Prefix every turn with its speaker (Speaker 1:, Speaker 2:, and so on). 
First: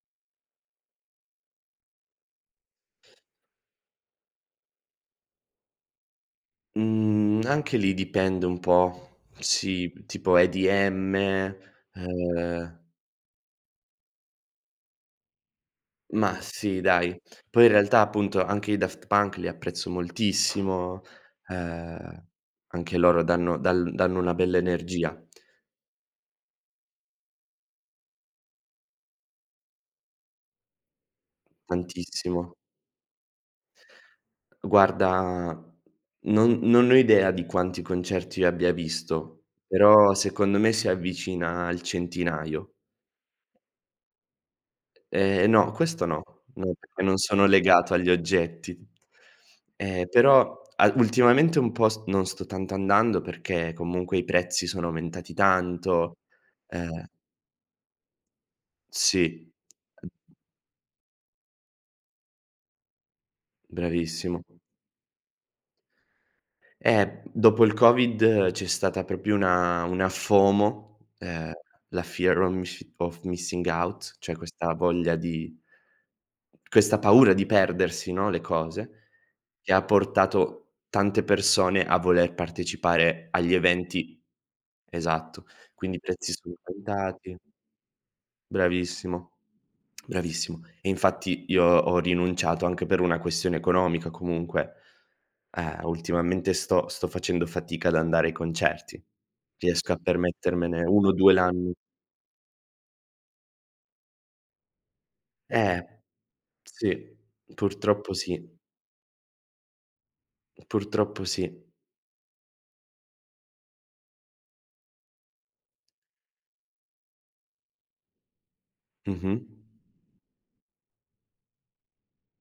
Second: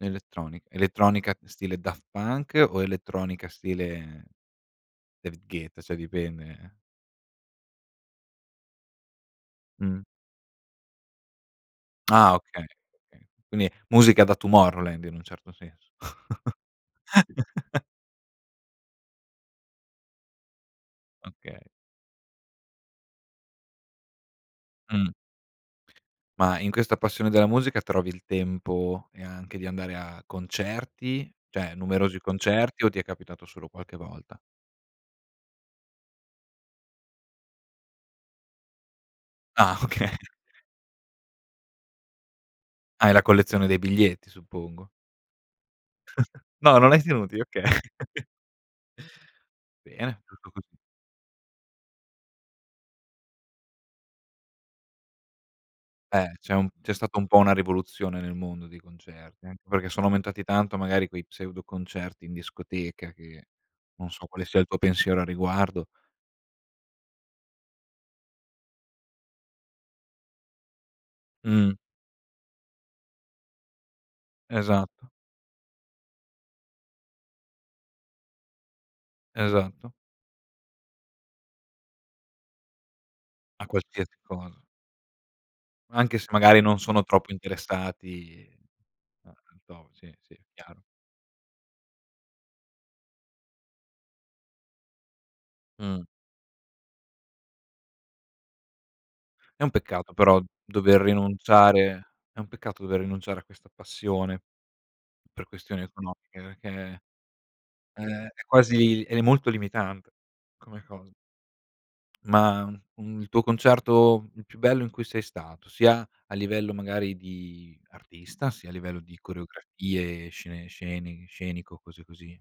Speaker 1: Elettronic elettronica stile Daft Punk o elettronica stile David Guetta? Cioè dipende eh
Speaker 2: Mhmm, anche lì, dipende un po'. Sì,
Speaker 1: Mh.
Speaker 2: uhm, tipo EDM,
Speaker 1: Ah, okay,
Speaker 2: uhm
Speaker 1: okay. Quindi musica da Tomorrowland, in un certo senso.
Speaker 2: Mah, sì, dai. Poi, in realtà appunto, anche i Daft Punk li apprezzo moltissimo.
Speaker 1: Okay.
Speaker 2: Uhm, anche loro danno dal danno una bella
Speaker 1: Mh.
Speaker 2: energia.
Speaker 1: Ma, in questa passione della musica, trovi il tempo e anche di andare a concerti cioè, numerosi
Speaker 2: Tantissimo.
Speaker 1: concerti o ti è capitato solo qualche volta?
Speaker 2: Guarda, non non ne ho idea, di quanti concerti io abbia visto.
Speaker 1: Ah, okay.
Speaker 2: Però secondo me, si avvicina al centinaio.
Speaker 1: Hai la collezione dei biglietti, suppongo.
Speaker 2: Ehm, no. Questo no. No,
Speaker 1: No, non l'hai
Speaker 2: perché non
Speaker 1: tenuti?
Speaker 2: sono
Speaker 1: Okay.
Speaker 2: legato agli oggetti. Ehm,
Speaker 1: Bene, giusto
Speaker 2: però,
Speaker 1: così.
Speaker 2: al ultimamente un po' s non sto tanto andando, perché comunque, i prezzi sono aumentati tanto,
Speaker 1: Eh, c'è un c'è
Speaker 2: ehm
Speaker 1: stata un po' una rivoluzione nel mondo dei concerti.
Speaker 2: Sì.
Speaker 1: Anche perché, sono
Speaker 2: Uhm
Speaker 1: aumentati tanto, magari, quei pseudo concerti in discoteca, che non so
Speaker 2: Bravissimo.
Speaker 1: quale sia il tuo pensiero a riguardo
Speaker 2: Eh, b dopo il COVID, c'è stata proprio una una FOMO, ehm,
Speaker 1: Mh.
Speaker 2: la fear of misci of missing out cioè questa
Speaker 1: Esatto.
Speaker 2: voglia di questa paura di perdersi, no, le cose. Che ha
Speaker 1: Esatto.
Speaker 2: portato tante persone a voler partecipare agli
Speaker 1: A qualsiasi
Speaker 2: eventi
Speaker 1: cosa.
Speaker 2: esatto. Quindi, i
Speaker 1: Anche se
Speaker 2: prezzi sono
Speaker 1: magari non sono troppo
Speaker 2: aumentati
Speaker 1: interessati
Speaker 2: Bravissimo,
Speaker 1: a [unintelligible] sì, sì,
Speaker 2: bravissimo.
Speaker 1: chiaro.
Speaker 2: E infatti, io ho rinunciato anche per una questione economica comunque. Ehm,
Speaker 1: Mh.
Speaker 2: ultimamente sto sto facendo fatica ad andare ai concerti.
Speaker 1: È un
Speaker 2: Riesco a
Speaker 1: peccato però,
Speaker 2: permettermene
Speaker 1: dover
Speaker 2: 1-2 l'ann
Speaker 1: rinunciare è un peccato dover rinunciare a questa passione, per questioni
Speaker 2: Eh,
Speaker 1: economiche, perché,
Speaker 2: sì. Purtroppo
Speaker 1: ehm, è
Speaker 2: sì.
Speaker 1: quasi ed è molto limitante come cosa.
Speaker 2: Purtroppo sì.
Speaker 1: Ma, un il tuo concerto il più bello in cui sei stato? Sia a livello, magari, di artista, sia a livello di
Speaker 2: Mh-mh.
Speaker 1: coreografie, scene sceni scenico, cose così.